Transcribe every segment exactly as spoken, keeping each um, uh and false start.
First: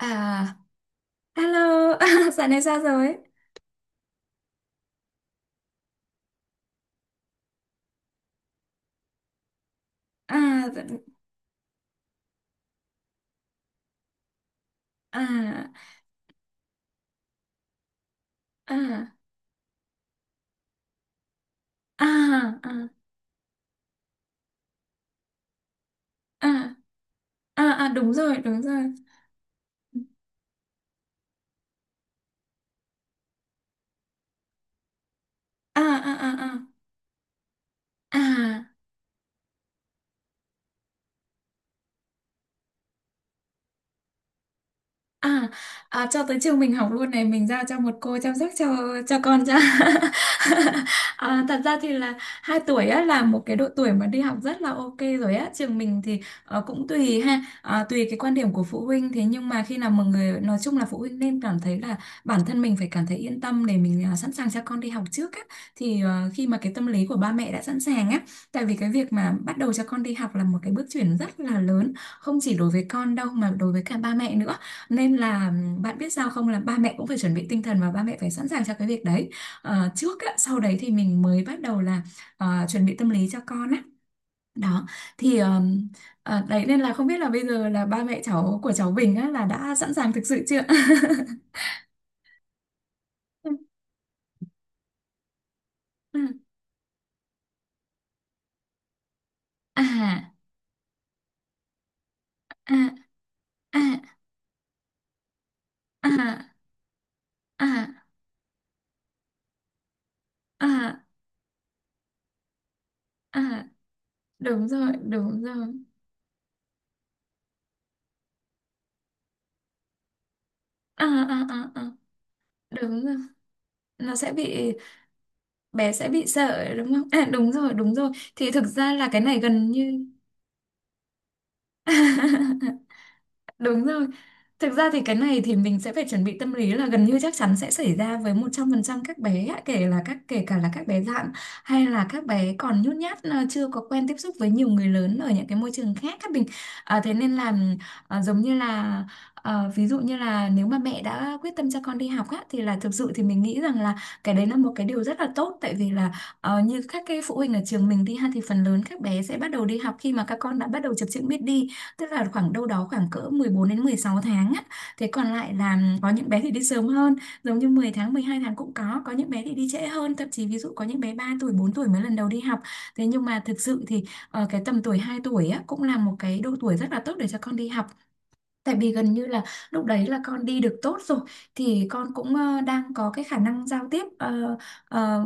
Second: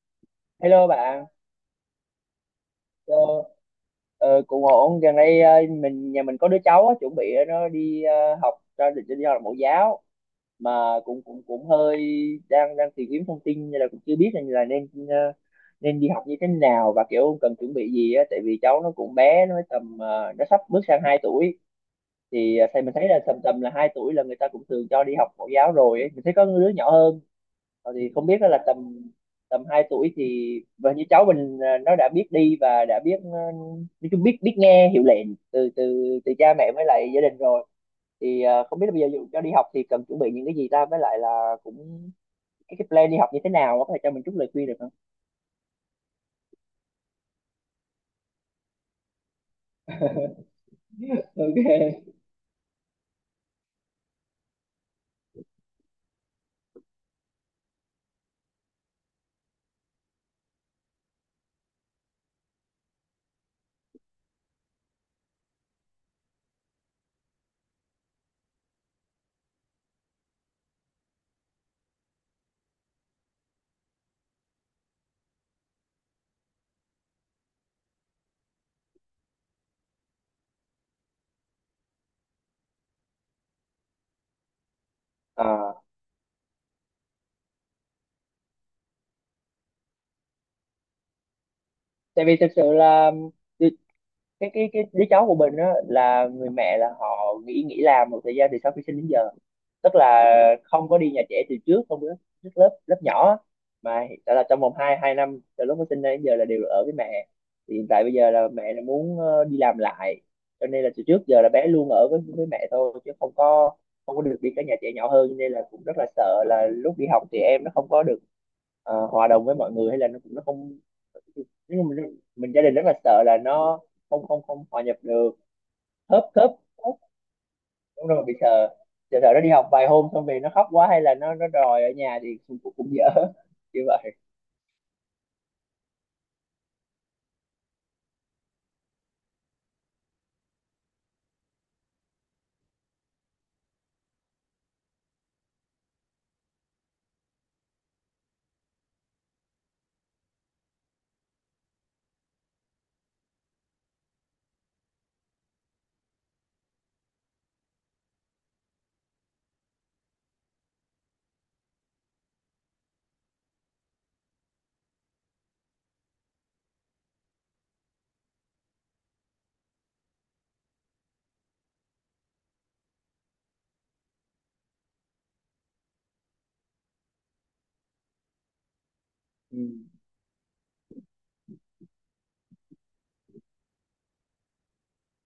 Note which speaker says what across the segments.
Speaker 1: À,
Speaker 2: Hello bạn.
Speaker 1: hello, à, dạo này sao
Speaker 2: ờ,
Speaker 1: rồi?
Speaker 2: ờ, Cũng ổn. Gần đây, ờ, mình nhà mình có đứa cháu á, chuẩn bị ờ, nó đi ờ, học, cho định đi học mẫu giáo
Speaker 1: À,
Speaker 2: mà
Speaker 1: dạ-
Speaker 2: cũng cũng cũng hơi đang đang tìm kiếm thông tin, nên là cũng chưa biết là, là nên, ờ,
Speaker 1: à,
Speaker 2: nên đi học như thế nào và kiểu cần chuẩn bị gì á. Tại vì
Speaker 1: à,
Speaker 2: cháu nó
Speaker 1: à,
Speaker 2: cũng bé, nó mới tầm, ờ, nó sắp bước sang hai tuổi. Thì ờ, thầy
Speaker 1: à,
Speaker 2: mình thấy là tầm tầm là hai tuổi là người ta cũng thường cho đi học mẫu giáo rồi ấy. Mình thấy có đứa
Speaker 1: à,
Speaker 2: nhỏ hơn.
Speaker 1: à, à,
Speaker 2: Ờ, thì
Speaker 1: đúng
Speaker 2: không
Speaker 1: rồi,
Speaker 2: biết đó là
Speaker 1: đúng rồi.
Speaker 2: tầm tầm hai tuổi thì, và như cháu mình à, nó đã biết đi và đã biết, ờ, nói chung biết biết nghe hiệu lệnh từ
Speaker 1: À,
Speaker 2: từ
Speaker 1: à,
Speaker 2: từ cha
Speaker 1: à, à,
Speaker 2: mẹ với lại gia đình rồi. Thì ờ,
Speaker 1: à.
Speaker 2: không biết là bây giờ dù cho đi học thì cần chuẩn bị những cái gì ta, với lại là cũng cái, cái plan đi học như thế nào, có thể cho mình chút lời khuyên được không?
Speaker 1: À, à, cho tới trường mình học luôn này, mình giao cho một cô chăm sóc cho cho con cho à, thật ra thì là
Speaker 2: Ok.
Speaker 1: hai tuổi á là một cái độ tuổi mà đi học rất là ok rồi á. Trường mình thì ờ, cũng tùy ha, ờ, tùy cái quan điểm của phụ huynh. Thế nhưng mà khi nào mọi người nói chung là phụ huynh nên cảm thấy là bản thân mình phải cảm thấy yên tâm để mình, à, sẵn sàng cho con đi học trước á, thì ờ, khi mà cái tâm lý của ba mẹ đã sẵn sàng á. Tại vì cái việc mà bắt đầu cho con đi học là một cái bước chuyển rất là lớn, không chỉ đối với con đâu mà đối với cả ba mẹ nữa, nên là bạn biết sao không, là ba mẹ cũng phải chuẩn bị tinh thần và ba mẹ phải sẵn sàng cho cái việc đấy. Ờ, trước á, sau đấy thì mình mới bắt đầu là ờ, chuẩn bị tâm lý cho con á. Đó. Thì
Speaker 2: À,
Speaker 1: ờm, ờ, đấy, nên là không biết là bây giờ là ba mẹ cháu của cháu Bình á là đã sẵn sàng thực sự chưa?
Speaker 2: tại vì thực sự là
Speaker 1: Ừ,
Speaker 2: cái cái cái đứa cháu của mình á, là
Speaker 1: ừ.
Speaker 2: người mẹ là họ nghỉ nghỉ làm một thời gian từ sau khi sinh đến giờ, tức là
Speaker 1: À,
Speaker 2: không có đi nhà trẻ từ trước, không có trước
Speaker 1: à,
Speaker 2: lớp lớp nhỏ á.
Speaker 1: à,
Speaker 2: Mà hiện tại là trong vòng hai hai năm từ lúc nó sinh ra đến giờ là
Speaker 1: à,
Speaker 2: đều ở với mẹ. Thì hiện
Speaker 1: à,
Speaker 2: tại bây giờ là mẹ là muốn ờ, đi làm lại, cho nên là
Speaker 1: à,
Speaker 2: từ trước giờ là bé luôn ở với với mẹ thôi, chứ không
Speaker 1: à,
Speaker 2: có, không có được đi các
Speaker 1: đúng
Speaker 2: nhà
Speaker 1: rồi,
Speaker 2: trẻ nhỏ hơn, cho
Speaker 1: đúng
Speaker 2: nên
Speaker 1: rồi.
Speaker 2: là cũng rất là sợ là lúc đi học thì em nó không có được, ờ, hòa đồng với mọi người, hay là nó cũng nó không.
Speaker 1: À, à, à,
Speaker 2: Nhưng
Speaker 1: à,
Speaker 2: mà mình, mình gia đình rất là
Speaker 1: đúng rồi.
Speaker 2: sợ là nó
Speaker 1: Nó
Speaker 2: không
Speaker 1: sẽ
Speaker 2: không không
Speaker 1: bị,
Speaker 2: hòa nhập được.
Speaker 1: bé sẽ
Speaker 2: khớp
Speaker 1: bị
Speaker 2: khớp
Speaker 1: sợ đúng
Speaker 2: Khớp.
Speaker 1: không? À, đúng rồi, đúng
Speaker 2: Đúng
Speaker 1: rồi.
Speaker 2: rồi, bị
Speaker 1: Thì thực
Speaker 2: sợ.
Speaker 1: ra là
Speaker 2: sợ
Speaker 1: cái
Speaker 2: sợ
Speaker 1: này
Speaker 2: nó đi học
Speaker 1: gần
Speaker 2: vài
Speaker 1: như
Speaker 2: hôm xong về nó khóc quá, hay là nó nó đòi ở nhà thì cũng cũng, cũng dở. Như
Speaker 1: đúng rồi.
Speaker 2: vậy.
Speaker 1: Thực ra thì cái này thì mình sẽ phải chuẩn bị tâm lý là gần như chắc chắn sẽ xảy ra với một trăm phần trăm các bé ạ, kể là các kể cả là các bé dạn hay là các bé còn nhút nhát, à, chưa có quen tiếp xúc với nhiều người lớn ở những cái môi trường khác các mình. À, thế nên là à, giống như là à, ví dụ như là nếu mà mẹ đã quyết tâm cho con đi học á, thì là thực sự thì mình nghĩ rằng là cái đấy là một cái điều rất là tốt. Tại vì là, ờ, như các cái phụ huynh ở trường mình đi ha, thì phần lớn các bé sẽ bắt đầu đi học khi mà các con đã bắt đầu chập chững biết đi, tức là khoảng đâu đó khoảng cỡ mười bốn đến mười sáu tháng á. Thế còn lại là có những bé thì đi sớm hơn, giống như mười tháng, mười hai tháng cũng có. Có những bé thì đi trễ hơn, thậm chí ví dụ có những bé ba tuổi, bốn tuổi mới lần đầu đi học. Thế nhưng mà thực sự thì ờ, cái tầm tuổi hai tuổi á cũng là một cái độ tuổi rất là tốt để cho con đi học. Tại vì gần như là
Speaker 2: Ừ.
Speaker 1: lúc đấy là con đi được tốt rồi, thì con cũng ờ, đang có cái khả năng giao tiếp, ờ, ờ,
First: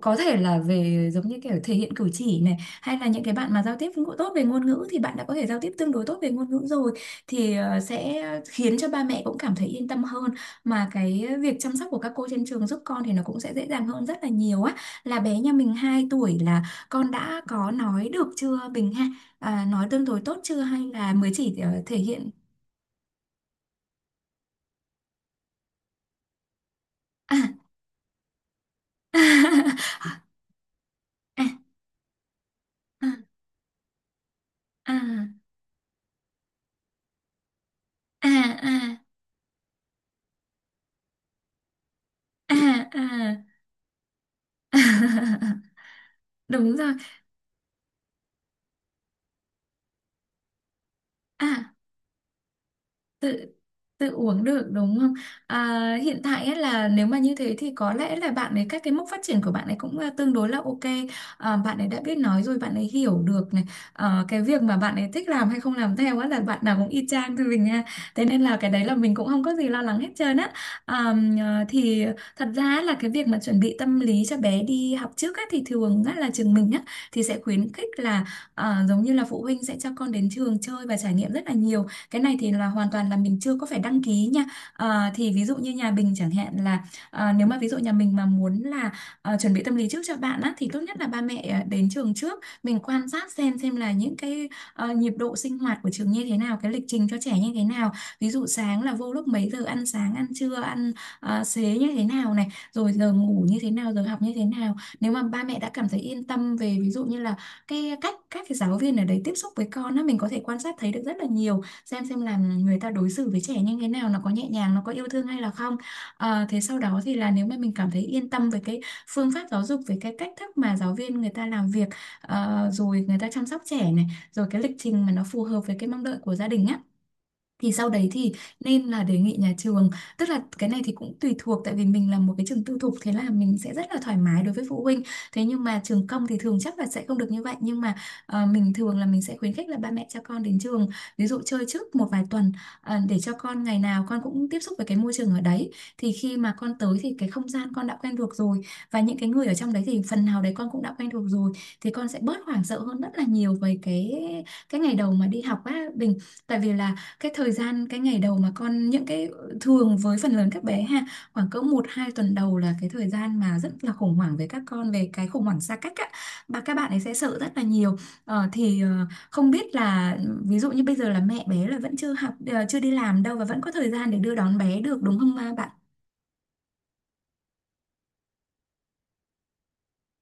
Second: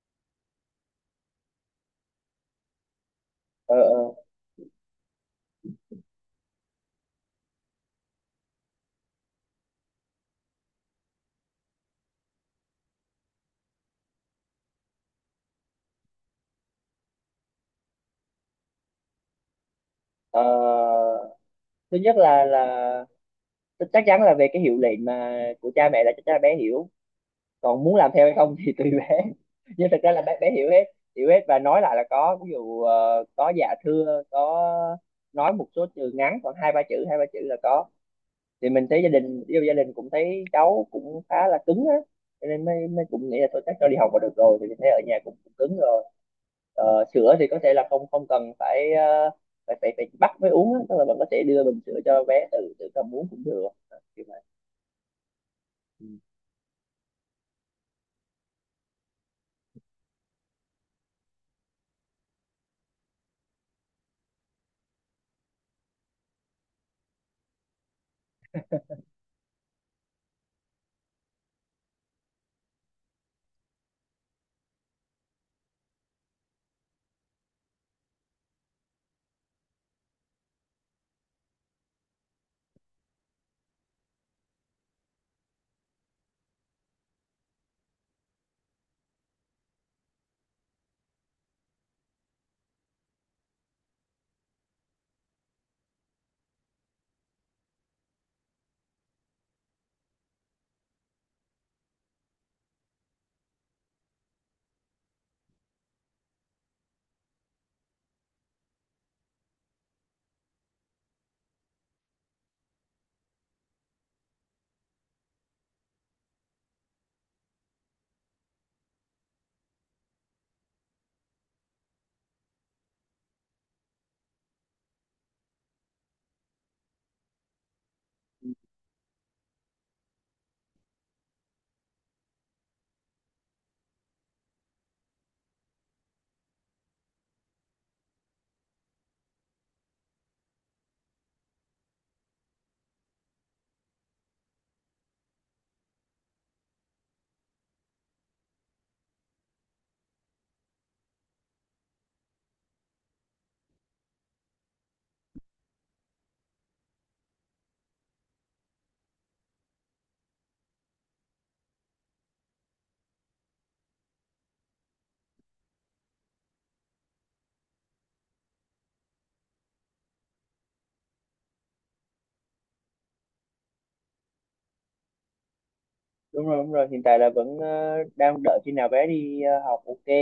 Speaker 1: có thể là về giống như kiểu thể hiện cử chỉ này, hay là những cái bạn mà giao
Speaker 2: ờ,
Speaker 1: tiếp ngữ-
Speaker 2: ờ.
Speaker 1: tốt về ngôn ngữ thì bạn đã có thể giao tiếp tương đối tốt về ngôn ngữ rồi, thì ờ, sẽ khiến cho ba mẹ cũng cảm thấy yên tâm hơn, mà cái việc chăm sóc của các cô trên trường giúp con thì nó cũng sẽ dễ dàng hơn rất là nhiều á. Là bé nhà mình hai tuổi là con đã có nói được chưa Bình ha? À, nói tương đối tốt
Speaker 2: Ờ,
Speaker 1: chưa hay là mới chỉ ờ, thể
Speaker 2: Thứ nhất
Speaker 1: hiện?
Speaker 2: là, là chắc chắn là về cái hiệu lệnh mà của cha mẹ, là chắc chắn là bé hiểu,
Speaker 1: À,
Speaker 2: còn muốn làm theo hay không thì tùy bé. Nhưng thật ra là bé bé hiểu hết. Hiểu hết,
Speaker 1: à,
Speaker 2: và nói lại là có, ví dụ ờ, có dạ thưa có,
Speaker 1: à,
Speaker 2: nói một số từ ngắn khoảng hai ba chữ, hai ba chữ là có.
Speaker 1: à,
Speaker 2: Thì mình
Speaker 1: à,
Speaker 2: thấy gia đình yêu gia đình cũng thấy cháu cũng khá là cứng á, cho
Speaker 1: à,
Speaker 2: nên mới mới cũng
Speaker 1: à,
Speaker 2: nghĩ là tôi chắc cho đi học là được rồi. Thì mình
Speaker 1: à.
Speaker 2: thấy ở nhà cũng, cũng cứng rồi.
Speaker 1: Đúng rồi.
Speaker 2: Ờ, sữa thì có thể là không không cần phải, ờ, phải phải, phải bắt mới uống á, tức là bạn có thể đưa
Speaker 1: À,
Speaker 2: bình sữa cho bé tự tự cầm uống cũng
Speaker 1: tự
Speaker 2: được. Ờ,
Speaker 1: tự
Speaker 2: Kiểu vậy.
Speaker 1: uống được đúng không? À,
Speaker 2: Ừ.
Speaker 1: hiện tại ấy là nếu mà như thế thì có lẽ là bạn ấy các cái mốc phát triển của bạn ấy cũng, à, tương đối là ok. À, bạn ấy đã biết nói rồi, bạn ấy hiểu được này. Ờ, cái việc mà bạn ấy thích làm hay không làm theo á là bạn nào cũng y chang thôi mình nha. Thế nên là cái đấy là mình cũng không có gì lo lắng hết trơn á. À, à, thì thật ra là cái việc mà chuẩn bị tâm lý cho bé đi học trước á thì thường á là trường mình á, thì sẽ khuyến khích là à, giống như là phụ huynh sẽ cho con đến trường chơi và trải nghiệm rất là nhiều. Cái này thì là hoàn toàn là mình chưa có phải đăng ký nha. Ờ, thì ví dụ như nhà mình chẳng hạn là ờ, nếu mà ví dụ nhà mình mà muốn là ờ, chuẩn bị tâm lý trước cho bạn á, thì tốt nhất là ba mẹ ờ, đến trường trước, mình quan sát xem xem là những cái ờ, nhịp độ sinh hoạt của trường như thế nào, cái lịch trình cho trẻ như thế nào, ví dụ sáng là vô lúc mấy giờ, ăn sáng, ăn trưa, ăn ờ, xế như thế nào này, rồi giờ ngủ như thế nào, giờ học như thế nào. Nếu mà ba mẹ đã cảm thấy yên tâm về ví dụ như là cái cách các cái giáo viên ở đấy tiếp xúc với con á, mình có thể quan sát thấy được rất là nhiều, xem xem là người ta đối xử với trẻ như thế nào, nó có nhẹ nhàng, nó có yêu thương hay là không. Ờ, thế sau đó thì là nếu mà mình cảm thấy yên tâm về cái phương pháp giáo dục, về cái cách thức mà giáo viên người ta làm việc, ờ, rồi người ta chăm sóc trẻ này, rồi cái lịch trình mà nó phù hợp với cái mong đợi của gia đình á, thì sau đấy thì nên là đề nghị nhà trường. Tức là cái này thì cũng tùy thuộc, tại vì mình là một cái trường tư thục thế là mình sẽ rất là thoải mái đối với phụ huynh. Thế nhưng mà trường công thì thường chắc là sẽ không được như vậy, nhưng mà ờ, mình thường là mình sẽ khuyến khích là ba mẹ cho con đến trường ví dụ chơi trước một vài tuần, ờ, để cho con ngày nào con cũng tiếp xúc với cái môi trường ở đấy, thì khi mà con tới thì cái không gian con đã quen thuộc rồi, và những cái người ở trong đấy thì phần nào đấy con cũng đã quen thuộc rồi, thì con sẽ bớt hoảng sợ hơn rất là nhiều về cái cái ngày đầu mà đi học á Bình. Tại vì là cái thời gian cái ngày đầu mà con, những cái ờ, thường với phần lớn các bé ha, khoảng cỡ một hai tuần đầu là cái thời gian mà rất là khủng hoảng với các con về cái khủng hoảng xa cách á, và các bạn ấy sẽ sợ rất là nhiều. Ờ, thì ờ, không biết là ví dụ như bây giờ là mẹ bé là vẫn chưa học ờ, chưa đi làm đâu và vẫn có thời gian để đưa đón bé được đúng không ba bạn?
Speaker 2: Đúng rồi, đúng rồi, hiện tại là vẫn ờ, đang đợi khi nào bé đi ờ, học, ok.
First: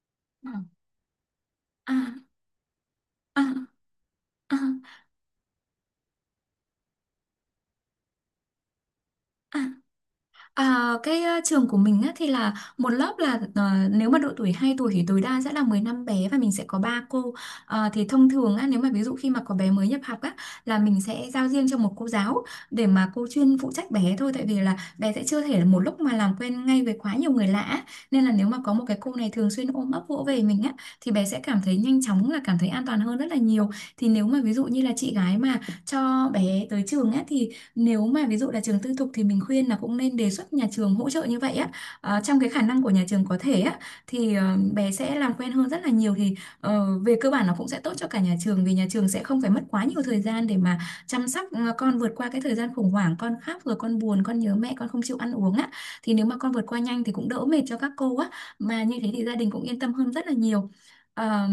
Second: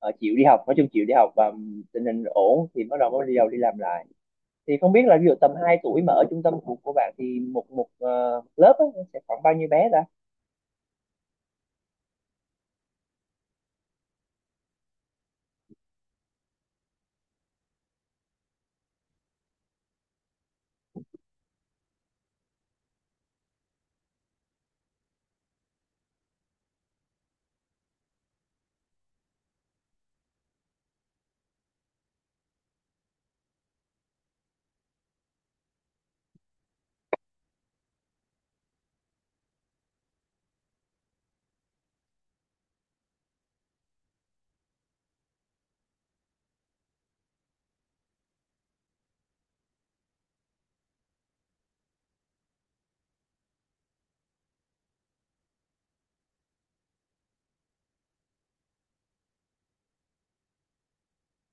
Speaker 2: Ờ, chịu đi
Speaker 1: Ừ.
Speaker 2: học, nói chung chịu đi học và tình hình
Speaker 1: à
Speaker 2: ổn thì bắt đầu mới đi
Speaker 1: à,
Speaker 2: đầu đi làm lại.
Speaker 1: à,
Speaker 2: Thì không biết là ví dụ tầm hai tuổi mà ở trung tâm của của bạn thì một một ờ, lớp á, nó sẽ khoảng bao nhiêu
Speaker 1: à.
Speaker 2: bé ta?
Speaker 1: À, cái ờ, trường của mình á, thì là một lớp là, ờ, nếu mà độ tuổi hai tuổi thì tối đa sẽ là mười lăm bé và mình sẽ có ba cô. Ờ, thì thông thường á, nếu mà ví dụ khi mà có bé mới nhập học á, là mình sẽ giao riêng cho một cô giáo để mà cô chuyên phụ trách bé thôi. Tại vì là bé sẽ chưa thể là một lúc mà làm quen ngay với quá nhiều người lạ á. Nên là nếu mà có một cái cô này thường xuyên ôm ấp vỗ về mình á, thì bé sẽ cảm thấy nhanh chóng là cảm thấy an toàn hơn rất là nhiều. Thì nếu mà ví dụ như là chị gái mà cho bé tới trường á, thì nếu mà ví dụ là trường tư thục thì mình khuyên là cũng nên đề xuất nhà trường hỗ trợ như vậy á. Ờ, trong cái khả năng của nhà trường có thể á thì ờ, bé sẽ làm quen hơn rất là nhiều, thì ờ, về cơ bản nó cũng sẽ tốt cho cả nhà trường vì nhà trường sẽ không phải mất quá nhiều thời gian để mà chăm sóc ờ, con vượt qua cái thời gian khủng hoảng, con khóc rồi con buồn, con nhớ mẹ, con không chịu ăn uống á, thì nếu mà con vượt qua nhanh thì cũng đỡ mệt cho các cô á, mà như thế thì gia đình cũng yên tâm hơn rất là nhiều. Ờ,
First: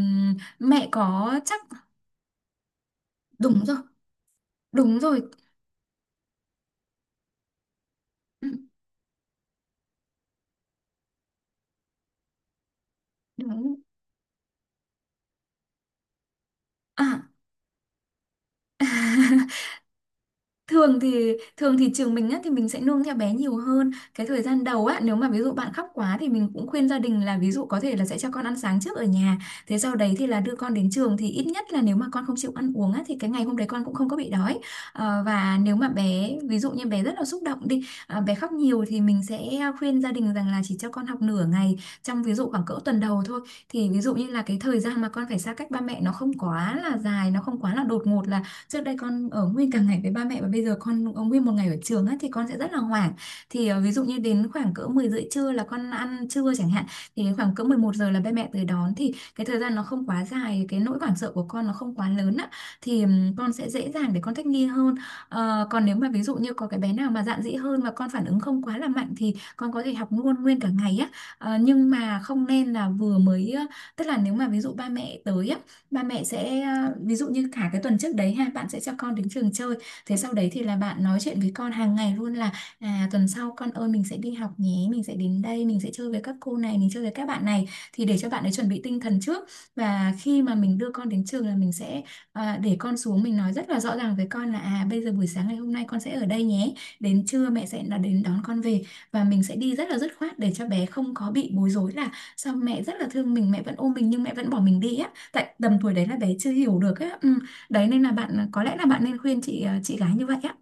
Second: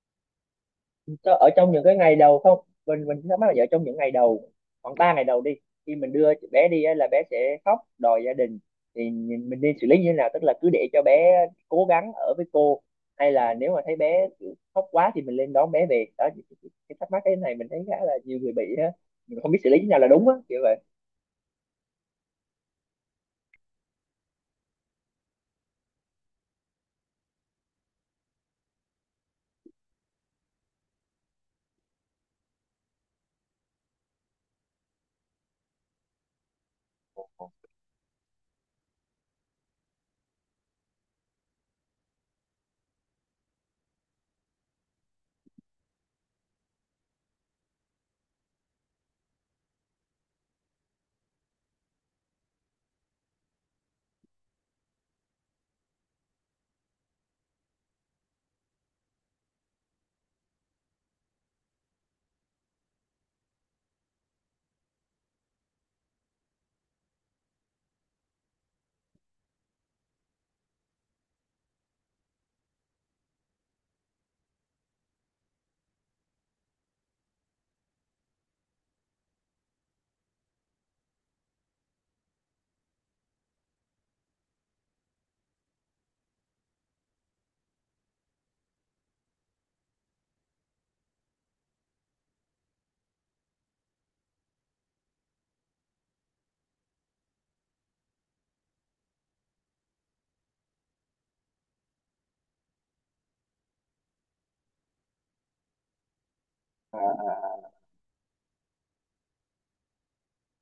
Speaker 1: Mẹ
Speaker 2: Cho-
Speaker 1: có
Speaker 2: ở
Speaker 1: chắc
Speaker 2: trong những cái ngày đầu, không, mình mình thắc mắc là,
Speaker 1: đúng
Speaker 2: ở
Speaker 1: rồi.
Speaker 2: trong những ngày đầu khoảng
Speaker 1: Đúng
Speaker 2: ba
Speaker 1: rồi.
Speaker 2: ngày đầu đi, khi mình đưa bé đi á, là bé sẽ khóc đòi gia
Speaker 1: Ừ,
Speaker 2: đình. Thì nhìn- mình nên xử lý như thế nào, tức là cứ để cho bé cố gắng ở với cô, hay là nếu
Speaker 1: đúng.
Speaker 2: mà thấy bé kiểu khóc quá thì mình lên đón bé về. Đó thì- thì- cái thắc mắc
Speaker 1: À.
Speaker 2: cái này mình thấy khá là nhiều người bị á. Mình không biết xử lý như thế nào là đúng á, kiểu vậy.
Speaker 1: thường thì thường thì trường mình á thì mình sẽ nương theo bé nhiều hơn cái thời gian đầu á, nếu mà ví dụ bạn khóc quá thì mình cũng khuyên gia đình là ví dụ có thể là sẽ cho con ăn sáng trước ở nhà, thế sau đấy thì là đưa con đến trường, thì ít nhất là nếu mà con không chịu ăn uống á thì cái ngày hôm đấy con cũng không có bị đói. Ờ, và nếu mà bé, ví dụ như bé rất là xúc động đi à, bé khóc nhiều thì mình sẽ khuyên gia đình rằng là chỉ cho con học nửa ngày, trong ví dụ khoảng cỡ tuần đầu thôi, thì ví dụ như là cái thời gian mà con phải xa cách ba mẹ nó không quá là dài, nó không quá là đột ngột, là trước đây con ở nguyên cả ngày với ba mẹ và bây giờ con ở nguyên một ngày ở trường á thì con sẽ rất là hoảng. Thì ờ, ví dụ như đến khoảng cỡ mười rưỡi trưa là con ăn trưa chẳng hạn, thì đến khoảng cỡ mười một giờ là ba mẹ tới đón, thì cái thời gian nó không quá dài, cái nỗi hoảng sợ của con nó không quá lớn á, thì ừm, con sẽ dễ dàng để con thích nghi hơn. Ờ, còn nếu mà ví dụ như có cái bé nào mà dạn dĩ hơn và con phản ứng không quá là mạnh thì con có thể học luôn nguyên cả ngày á. Ờ, nhưng mà không nên là vừa mới ờ, tức là nếu mà ví dụ ba mẹ tới á, ba mẹ sẽ à, ví dụ như cả cái tuần trước đấy ha, bạn sẽ cho con đến trường chơi, thế sau đấy thì là bạn nói chuyện với con hàng ngày luôn là à tuần sau con ơi, mình sẽ đi học nhé, mình sẽ đến đây, mình sẽ chơi với các cô này, mình chơi với các bạn này, thì để cho bạn ấy chuẩn bị tinh thần trước. Và khi mà mình đưa con đến trường là mình sẽ à, để con xuống, mình nói rất là rõ ràng với con là à bây giờ buổi sáng ngày hôm nay con sẽ ở đây nhé, đến trưa mẹ sẽ là đến đón con về, và mình sẽ đi rất là dứt khoát để cho bé không có bị bối rối là sao mẹ rất là thương mình, mẹ vẫn ôm mình nhưng mẹ vẫn bỏ mình đi á. Tại tầm tuổi đấy là bé chưa hiểu
Speaker 2: À,
Speaker 1: được á, ừ.
Speaker 2: à, à.
Speaker 1: Đấy nên là bạn có lẽ là bạn nên khuyên chị ờ, chị gái như vậy á.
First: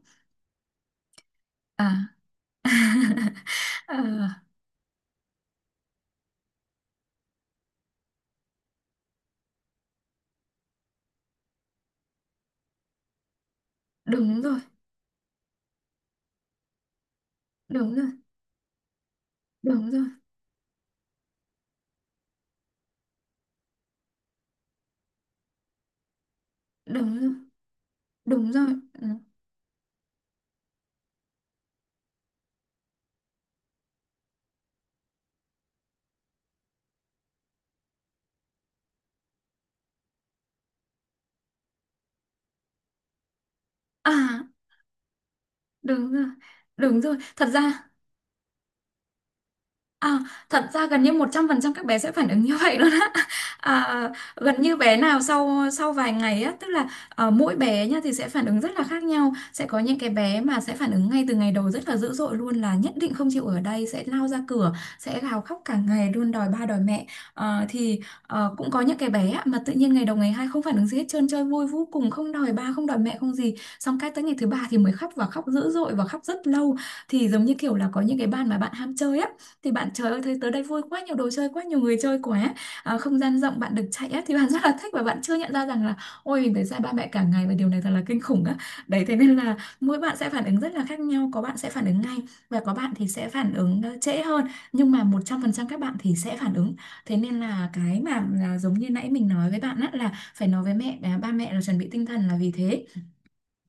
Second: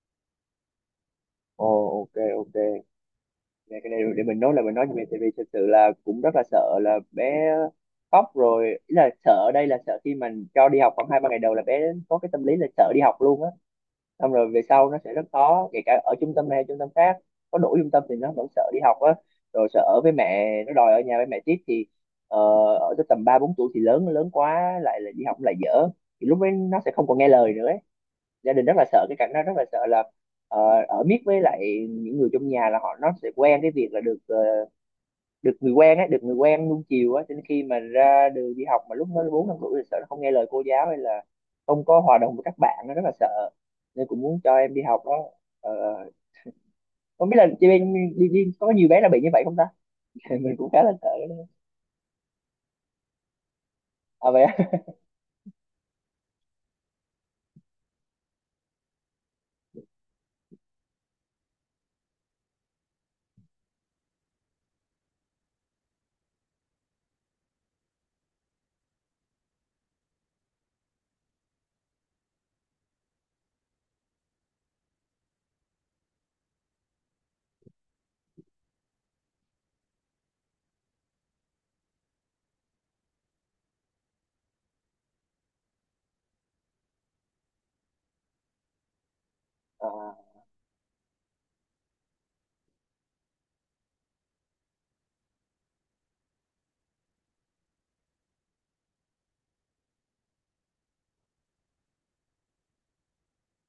Speaker 2: Ồ.
Speaker 1: À.
Speaker 2: Ok, ok. Về cái
Speaker 1: Ờ,
Speaker 2: này để mình nói, là mình nói về, tại vì thật sự là cũng rất là sợ là bé khóc rồi. Ý là sợ ở đây là sợ khi mình cho đi học khoảng hai ba ngày đầu là bé có cái tâm lý là sợ đi học luôn á, xong
Speaker 1: đúng
Speaker 2: rồi
Speaker 1: rồi.
Speaker 2: về sau nó sẽ rất khó. Kể cả ở trung tâm này hay trung tâm khác, có đổi trung
Speaker 1: Đúng
Speaker 2: tâm
Speaker 1: rồi.
Speaker 2: thì nó vẫn sợ đi học á, rồi sợ
Speaker 1: Đúng
Speaker 2: ở
Speaker 1: rồi.
Speaker 2: với mẹ, nó đòi ở nhà với mẹ tiếp thì, ờ, ở tới tầm ba bốn tuổi thì lớn lớn quá, lại là đi học lại dở. Thì lúc ấy nó sẽ không còn
Speaker 1: Đúng
Speaker 2: nghe
Speaker 1: rồi.
Speaker 2: lời nữa.
Speaker 1: Đúng
Speaker 2: Gia đình
Speaker 1: rồi.
Speaker 2: rất là sợ
Speaker 1: Ừ.
Speaker 2: cái cảnh đó, rất là sợ là, ờ, ở miết với lại những người trong nhà là họ, nó sẽ quen cái việc là được, ờ, được người quen á được người quen nuông chiều á, cho nên khi mà ra đường đi học mà lúc nó bốn năm tuổi thì sợ nó không nghe lời cô giáo, hay là không có hòa đồng với các bạn, nó rất là sợ. Nên cũng muốn
Speaker 1: À,
Speaker 2: cho em đi học đó. Ờ, ờ,
Speaker 1: đúng rồi, đúng rồi
Speaker 2: Không biết
Speaker 1: thật
Speaker 2: là chị
Speaker 1: ra.
Speaker 2: bên đi, đi có nhiều bé là bị như vậy không ta?
Speaker 1: À,
Speaker 2: Mình
Speaker 1: thật
Speaker 2: cũng khá
Speaker 1: ra
Speaker 2: là
Speaker 1: gần
Speaker 2: sợ
Speaker 1: như một
Speaker 2: đó.
Speaker 1: trăm phần trăm các bé sẽ phản ứng như vậy luôn á. À,
Speaker 2: À, vậy
Speaker 1: gần như
Speaker 2: á?
Speaker 1: bé nào sau sau vài ngày á, tức là ờ, mỗi bé nha thì sẽ phản ứng rất là khác nhau. Sẽ có những cái bé mà sẽ phản ứng ngay từ ngày đầu rất là dữ dội luôn, là nhất định không chịu ở đây, sẽ lao ra cửa, sẽ gào khóc cả ngày luôn đòi ba đòi mẹ. Ờ, thì ờ, Cũng có những cái bé á mà tự nhiên ngày đầu ngày hai không phản ứng gì hết trơn, chơi vui vô cùng, không đòi ba, không đòi mẹ, không gì. Xong cái tới ngày thứ ba thì mới khóc, và khóc dữ dội, và khóc rất lâu. Thì giống như kiểu là có những cái bạn mà bạn ham chơi á, thì bạn trời ơi thấy tới đây vui quá, nhiều đồ chơi quá, nhiều người chơi quá, à, không gian rộng bạn được chạy á thì bạn rất là thích, và bạn chưa nhận ra rằng là ôi mình phải xa ba mẹ cả ngày và điều này thật là kinh khủng á. Đấy thế nên là mỗi bạn
Speaker 2: À,
Speaker 1: sẽ phản ứng rất là khác nhau, có bạn sẽ phản ứng ngay và có bạn thì sẽ phản ứng ờ, trễ hơn, nhưng mà một trăm phần trăm các bạn thì sẽ phản ứng. Thế nên là cái mà là giống như nãy mình nói với bạn á là phải nói với mẹ à, ba mẹ là chuẩn bị tinh thần là vì thế.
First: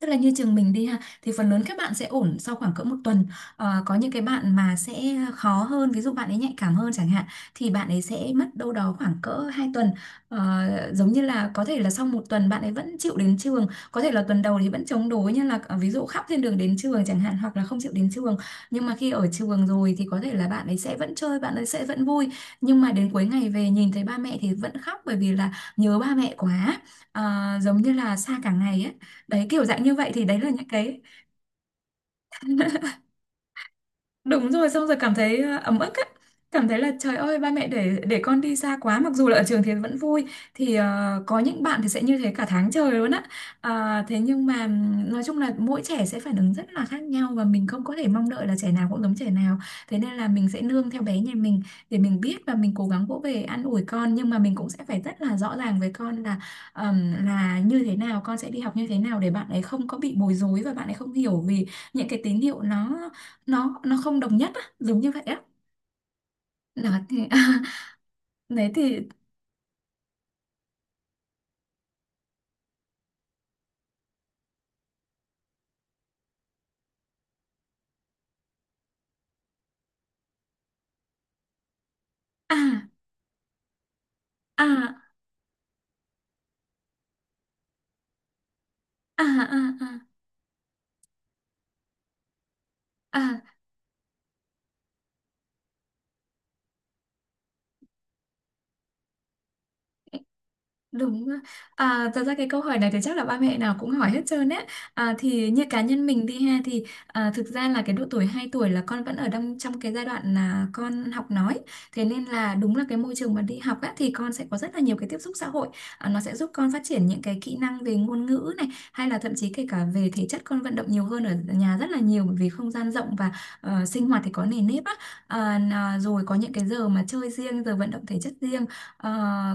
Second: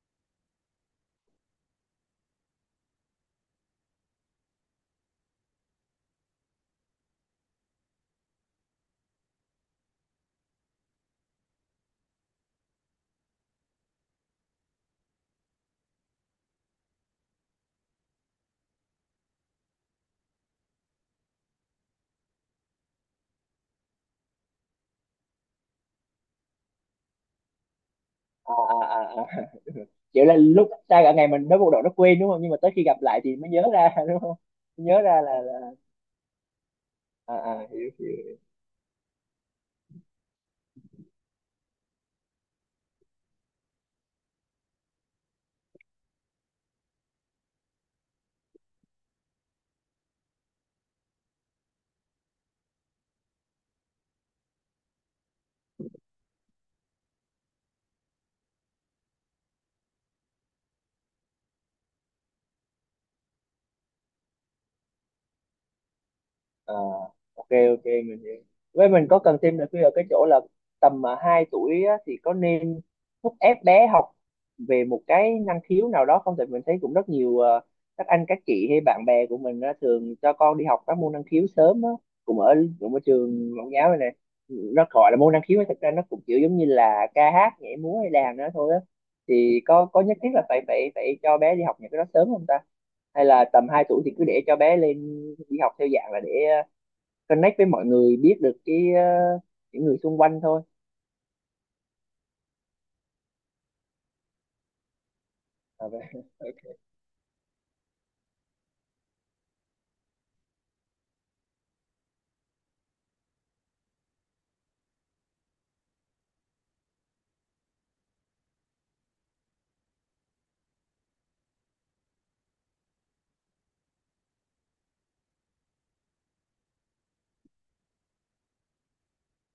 Speaker 1: Tức là như trường mình đi ha thì phần lớn các bạn sẽ ổn sau khoảng cỡ một tuần. Ờ, có những cái bạn mà sẽ khó hơn, ví dụ bạn ấy nhạy cảm hơn chẳng hạn, thì bạn ấy sẽ mất đâu đó khoảng cỡ hai tuần. Ờ, Giống như là có thể là sau một tuần bạn ấy vẫn chịu đến trường, có thể là tuần đầu thì vẫn chống đối, như là ờ, ví dụ khóc trên đường đến trường chẳng hạn, hoặc là không chịu đến trường, nhưng mà khi ở trường rồi thì có thể là bạn ấy sẽ vẫn chơi, bạn ấy sẽ vẫn vui, nhưng mà đến cuối ngày về nhìn thấy ba mẹ thì vẫn khóc, bởi vì là nhớ ba mẹ quá. Ờ, Giống như là xa cả
Speaker 2: à,
Speaker 1: ngày ấy.
Speaker 2: à, à, à.
Speaker 1: Đấy kiểu dạng như vậy thì
Speaker 2: Kiểu là
Speaker 1: đấy là những
Speaker 2: lúc
Speaker 1: cái
Speaker 2: xa cả ngày mình nói bộ đội nó quên đúng không, nhưng mà tới khi gặp lại thì mới nhớ ra, đúng không?
Speaker 1: đúng rồi, xong rồi
Speaker 2: Nhớ
Speaker 1: cảm
Speaker 2: ra
Speaker 1: thấy
Speaker 2: là.
Speaker 1: ờ, ấm ức á. Cảm thấy là trời
Speaker 2: À,
Speaker 1: ơi ba mẹ
Speaker 2: à, hiểu,
Speaker 1: để để
Speaker 2: hiểu.
Speaker 1: con đi xa quá, mặc dù là ở trường thì vẫn vui. Thì ờ, có những bạn thì sẽ như thế cả tháng trời luôn á. Ờ, thế nhưng mà ừm, nói chung là mỗi trẻ sẽ phản ứng rất là khác nhau và mình không có thể mong đợi là trẻ nào cũng giống trẻ nào, thế nên là mình sẽ nương theo bé nhà mình để mình biết, và mình cố gắng vỗ về an ủi con, nhưng mà mình cũng sẽ phải rất là rõ ràng với con là ờm, là như thế nào, con sẽ đi học như thế nào, để bạn ấy không có bị bối rối và bạn ấy không hiểu vì những cái tín hiệu nó nó nó không đồng nhất á giống như vậy á,
Speaker 2: À,
Speaker 1: nó thì
Speaker 2: ok, ok, mình hiểu.
Speaker 1: đấy
Speaker 2: Với mình
Speaker 1: thì.
Speaker 2: có cần thêm nữa ở cái chỗ là, tầm mà hai tuổi á, thì có nên thúc ép bé học về một cái năng khiếu nào đó không? Tại mình thấy cũng rất nhiều, ờ, các anh các chị hay bạn bè của mình á, thường cho con đi học các môn năng khiếu sớm á, cũng ở
Speaker 1: À.
Speaker 2: cũng ở trường mẫu giáo này nè. Nó
Speaker 1: À.
Speaker 2: gọi là môn năng khiếu nhưng thực ra nó cũng kiểu giống như là ca hát nhảy múa hay đàn nữa thôi á.
Speaker 1: À.
Speaker 2: Thì
Speaker 1: À.
Speaker 2: có có
Speaker 1: À.
Speaker 2: nhất thiết là phải phải phải cho bé đi học những cái đó sớm không ta? Hay
Speaker 1: À.
Speaker 2: là tầm hai tuổi thì cứ để cho bé lên đi học theo dạng là để, ờ, connect với mọi người, biết được cái, ờ, những người xung quanh thôi.
Speaker 1: Đúng ạ. À, thật ra cái câu hỏi này thì chắc là ba mẹ nào cũng hỏi hết trơn ấy. À, thì như cá
Speaker 2: À,
Speaker 1: nhân
Speaker 2: vậy.
Speaker 1: mình đi ha thì à, thực ra là cái độ tuổi hai tuổi là con vẫn ở trong trong cái giai đoạn là con học nói. Thế nên là đúng là cái môi trường mà đi học á, thì con sẽ có rất là nhiều cái tiếp xúc xã hội. À, nó sẽ giúp con phát triển những cái kỹ năng về ngôn ngữ này, hay là thậm chí kể cả về thể chất, con vận động nhiều hơn ở nhà rất là nhiều, bởi vì không gian rộng và ờ, sinh hoạt thì có nề nếp á. À, n- à, rồi có những cái giờ mà chơi riêng, giờ vận động thể chất riêng. Ờ,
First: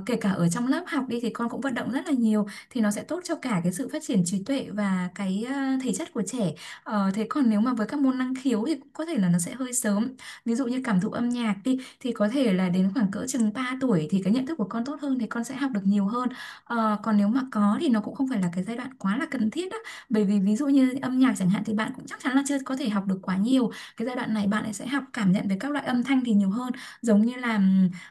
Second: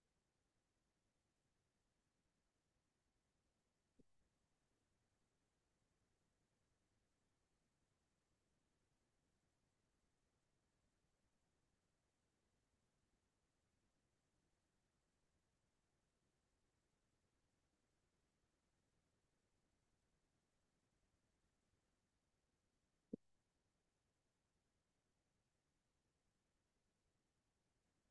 Speaker 1: Kể cả ở trong lớp học đi thì con cũng vận động rất là nhiều, thì nó sẽ tốt cho cả cái sự phát triển trí tuệ và cái ờ, thể chất của trẻ. Ờ, thế còn nếu mà với các môn năng khiếu thì cũng có thể là nó sẽ hơi sớm, ví dụ như cảm thụ âm nhạc đi thì có thể là đến khoảng cỡ chừng ba tuổi thì cái nhận thức của con tốt hơn, thì con sẽ học được nhiều hơn. Ờ, còn nếu mà có thì nó cũng không phải là cái giai đoạn quá là cần thiết á, bởi vì ví dụ như âm nhạc chẳng hạn thì bạn cũng chắc chắn là chưa có thể học được quá nhiều, cái giai đoạn này bạn ấy sẽ học cảm nhận về các loại âm thanh thì nhiều hơn, giống như là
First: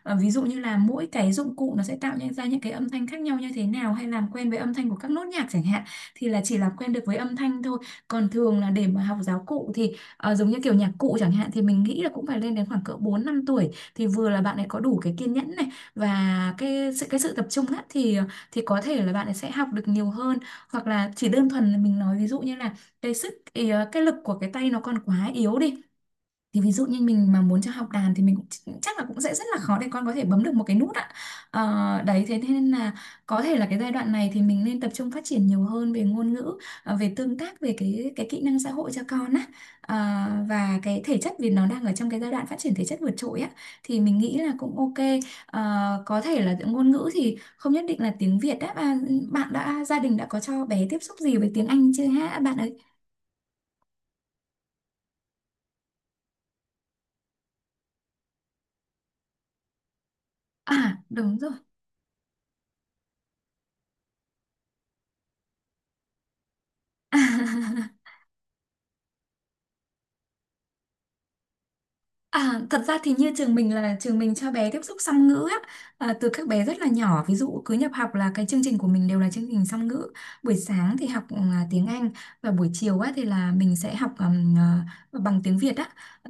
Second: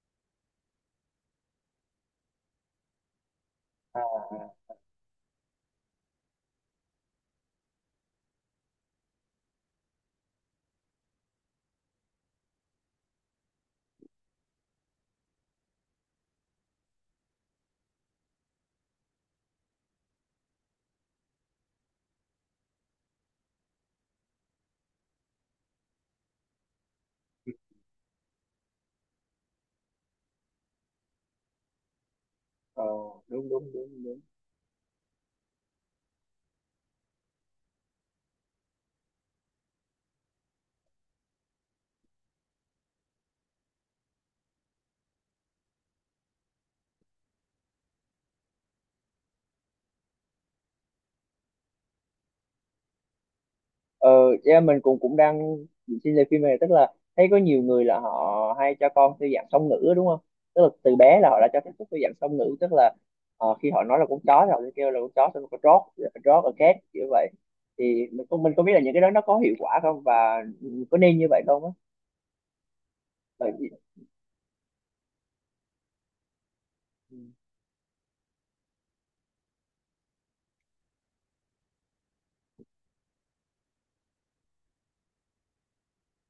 Speaker 1: Ờ, ví dụ như là mỗi cái dụng cụ nó sẽ tạo nên ra những cái âm thanh khác nhau như thế nào,
Speaker 2: À,
Speaker 1: hay làm quen
Speaker 2: à,
Speaker 1: với âm thanh của các nốt nhạc chẳng hạn, thì là chỉ làm quen được với âm thanh thôi. Còn thường là để mà học giáo cụ thì ờ, giống như kiểu nhạc cụ chẳng hạn, thì mình nghĩ là cũng phải lên đến khoảng cỡ bốn năm tuổi, thì vừa là bạn ấy có đủ cái kiên nhẫn này và cái sự cái sự tập trung á thì thì có thể là bạn ấy sẽ học được nhiều hơn, hoặc là chỉ đơn thuần là mình nói ví dụ như là cái sức ý, ờ, cái lực của cái tay nó còn quá yếu đi, thì ví dụ như mình mà muốn cho học đàn thì mình cũng ch- chắc là cũng sẽ rất là khó để con có thể bấm được một cái nút ạ. Ờ, đấy thế nên
Speaker 2: ờ,
Speaker 1: là có
Speaker 2: đúng,
Speaker 1: thể là
Speaker 2: đúng,
Speaker 1: cái giai
Speaker 2: đúng,
Speaker 1: đoạn
Speaker 2: đúng.
Speaker 1: này thì mình nên tập trung phát triển nhiều hơn về ngôn ngữ, ờ, về tương tác, về cái cái kỹ năng xã hội cho con á. Ờ, và cái thể chất, vì nó đang ở trong cái giai đoạn phát triển thể chất vượt trội á, thì mình nghĩ là cũng ok. Ờ, có thể là ngôn ngữ thì không nhất định là tiếng Việt á, à, bạn đã gia đình đã có cho bé tiếp xúc gì với tiếng Anh chưa hả bạn ấy?
Speaker 2: ờ yeah, mình cũng cũng đang xin lời phim này, tức là thấy có nhiều người là họ hay cho con theo dạng song ngữ á, đúng không? Tức là từ
Speaker 1: À,
Speaker 2: bé là
Speaker 1: đúng
Speaker 2: họ đã
Speaker 1: rồi.
Speaker 2: cho tiếp xúc theo dạng song ngữ, tức là, ờ, khi họ nói là con chó thì họ sẽ kêu là con chó, xong rồi có dog, dog, a cat, kiểu vậy. Thì mình không mình không biết là những cái đó nó có hiệu quả không, và có nên như vậy không á.
Speaker 1: À, thật ra thì như
Speaker 2: Bởi
Speaker 1: trường
Speaker 2: vì-
Speaker 1: mình là trường mình cho bé tiếp xúc song ngữ á, à, từ các bé rất là
Speaker 2: ừ.
Speaker 1: nhỏ, ví dụ cứ nhập học là cái chương trình của mình đều là chương trình song ngữ. Buổi sáng thì học à, tiếng Anh, và buổi chiều á thì là mình sẽ học ừm, à, bằng tiếng Việt á.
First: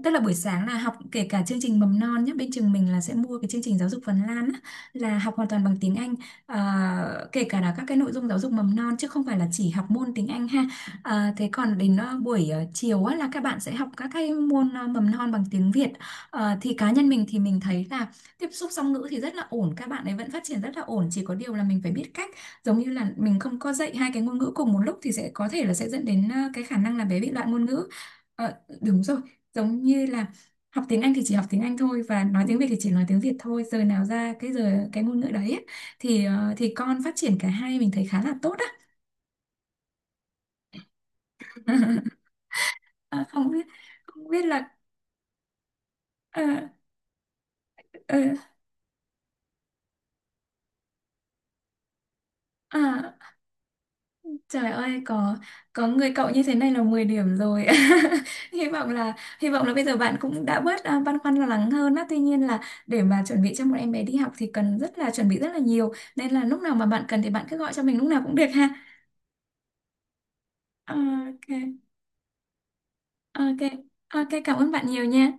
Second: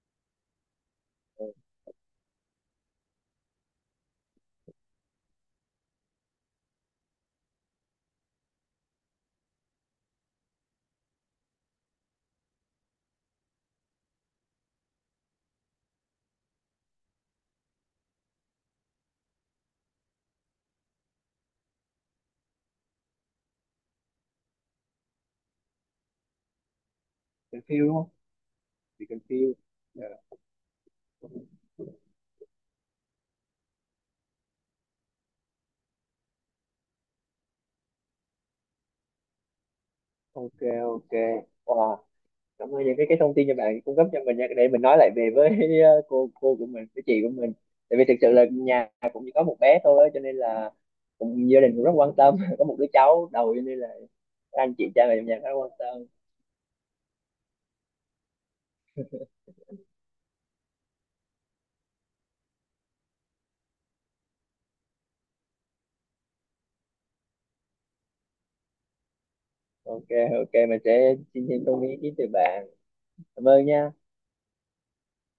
Speaker 1: Tức là buổi sáng là học kể cả chương trình mầm non nhé, bên trường mình là sẽ mua cái chương trình giáo dục Phần Lan á, là học hoàn toàn bằng tiếng Anh. À, kể cả là các cái nội dung giáo dục mầm non chứ không phải là chỉ học môn tiếng Anh ha. À, thế còn đến ờ, buổi ờ, chiều á, là các bạn sẽ học các cái môn ờ, mầm non bằng tiếng Việt. Ờ, thì cá nhân mình thì mình thấy là tiếp xúc song ngữ thì rất là ổn, các bạn ấy vẫn phát triển rất là ổn, chỉ có điều là mình phải biết cách. Giống như là mình không có dạy hai cái ngôn ngữ cùng một lúc thì sẽ có thể là sẽ dẫn đến ờ, cái khả năng là bé bị loạn
Speaker 2: Cần
Speaker 1: ngôn
Speaker 2: phiêu
Speaker 1: ngữ.
Speaker 2: đúng không?
Speaker 1: Ờ, đúng
Speaker 2: Bị
Speaker 1: rồi.
Speaker 2: cần phiêu.
Speaker 1: Giống như
Speaker 2: Dạ.
Speaker 1: là học tiếng Anh thì chỉ học tiếng Anh thôi, và nói tiếng Việt thì chỉ nói tiếng Việt thôi, giờ nào ra cái giờ cái ngôn ngữ đấy ấy, thì ờ, thì con phát triển cả hai mình thấy khá là tốt á.
Speaker 2: Ok, ok. Wow, cảm ơn những cái cái
Speaker 1: Ờ,
Speaker 2: thông tin
Speaker 1: không
Speaker 2: cho
Speaker 1: biết
Speaker 2: bạn cung cấp cho
Speaker 1: không
Speaker 2: mình
Speaker 1: biết
Speaker 2: nha, để
Speaker 1: là
Speaker 2: mình nói lại về với, cô
Speaker 1: ờ,
Speaker 2: cô của mình với chị của mình. Tại vì thực
Speaker 1: ờ,
Speaker 2: sự là nhà cũng chỉ có một bé thôi á, cho nên là cũng, gia đình cũng rất quan tâm, có một
Speaker 1: ờ,
Speaker 2: đứa cháu đầu cho nên là các
Speaker 1: Trời
Speaker 2: anh chị
Speaker 1: ơi
Speaker 2: cha mẹ trong
Speaker 1: có
Speaker 2: nhà khá quan
Speaker 1: có
Speaker 2: tâm.
Speaker 1: người cậu như thế này là mười điểm rồi. Hy vọng là hy vọng là bây giờ bạn cũng đã bớt à, băn khoăn lo lắng hơn á. Tuy nhiên là để mà chuẩn bị cho một em bé đi học thì cần rất là chuẩn bị rất là nhiều. Nên là lúc nào mà bạn cần thì bạn cứ gọi cho mình lúc nào cũng được ha.
Speaker 2: Ok, ok, mình sẽ
Speaker 1: Ok.
Speaker 2: xin thêm thông tin ý kiến từ bạn. Cảm
Speaker 1: Ok.
Speaker 2: ơn nha.
Speaker 1: Ok, cảm ơn bạn nhiều nha.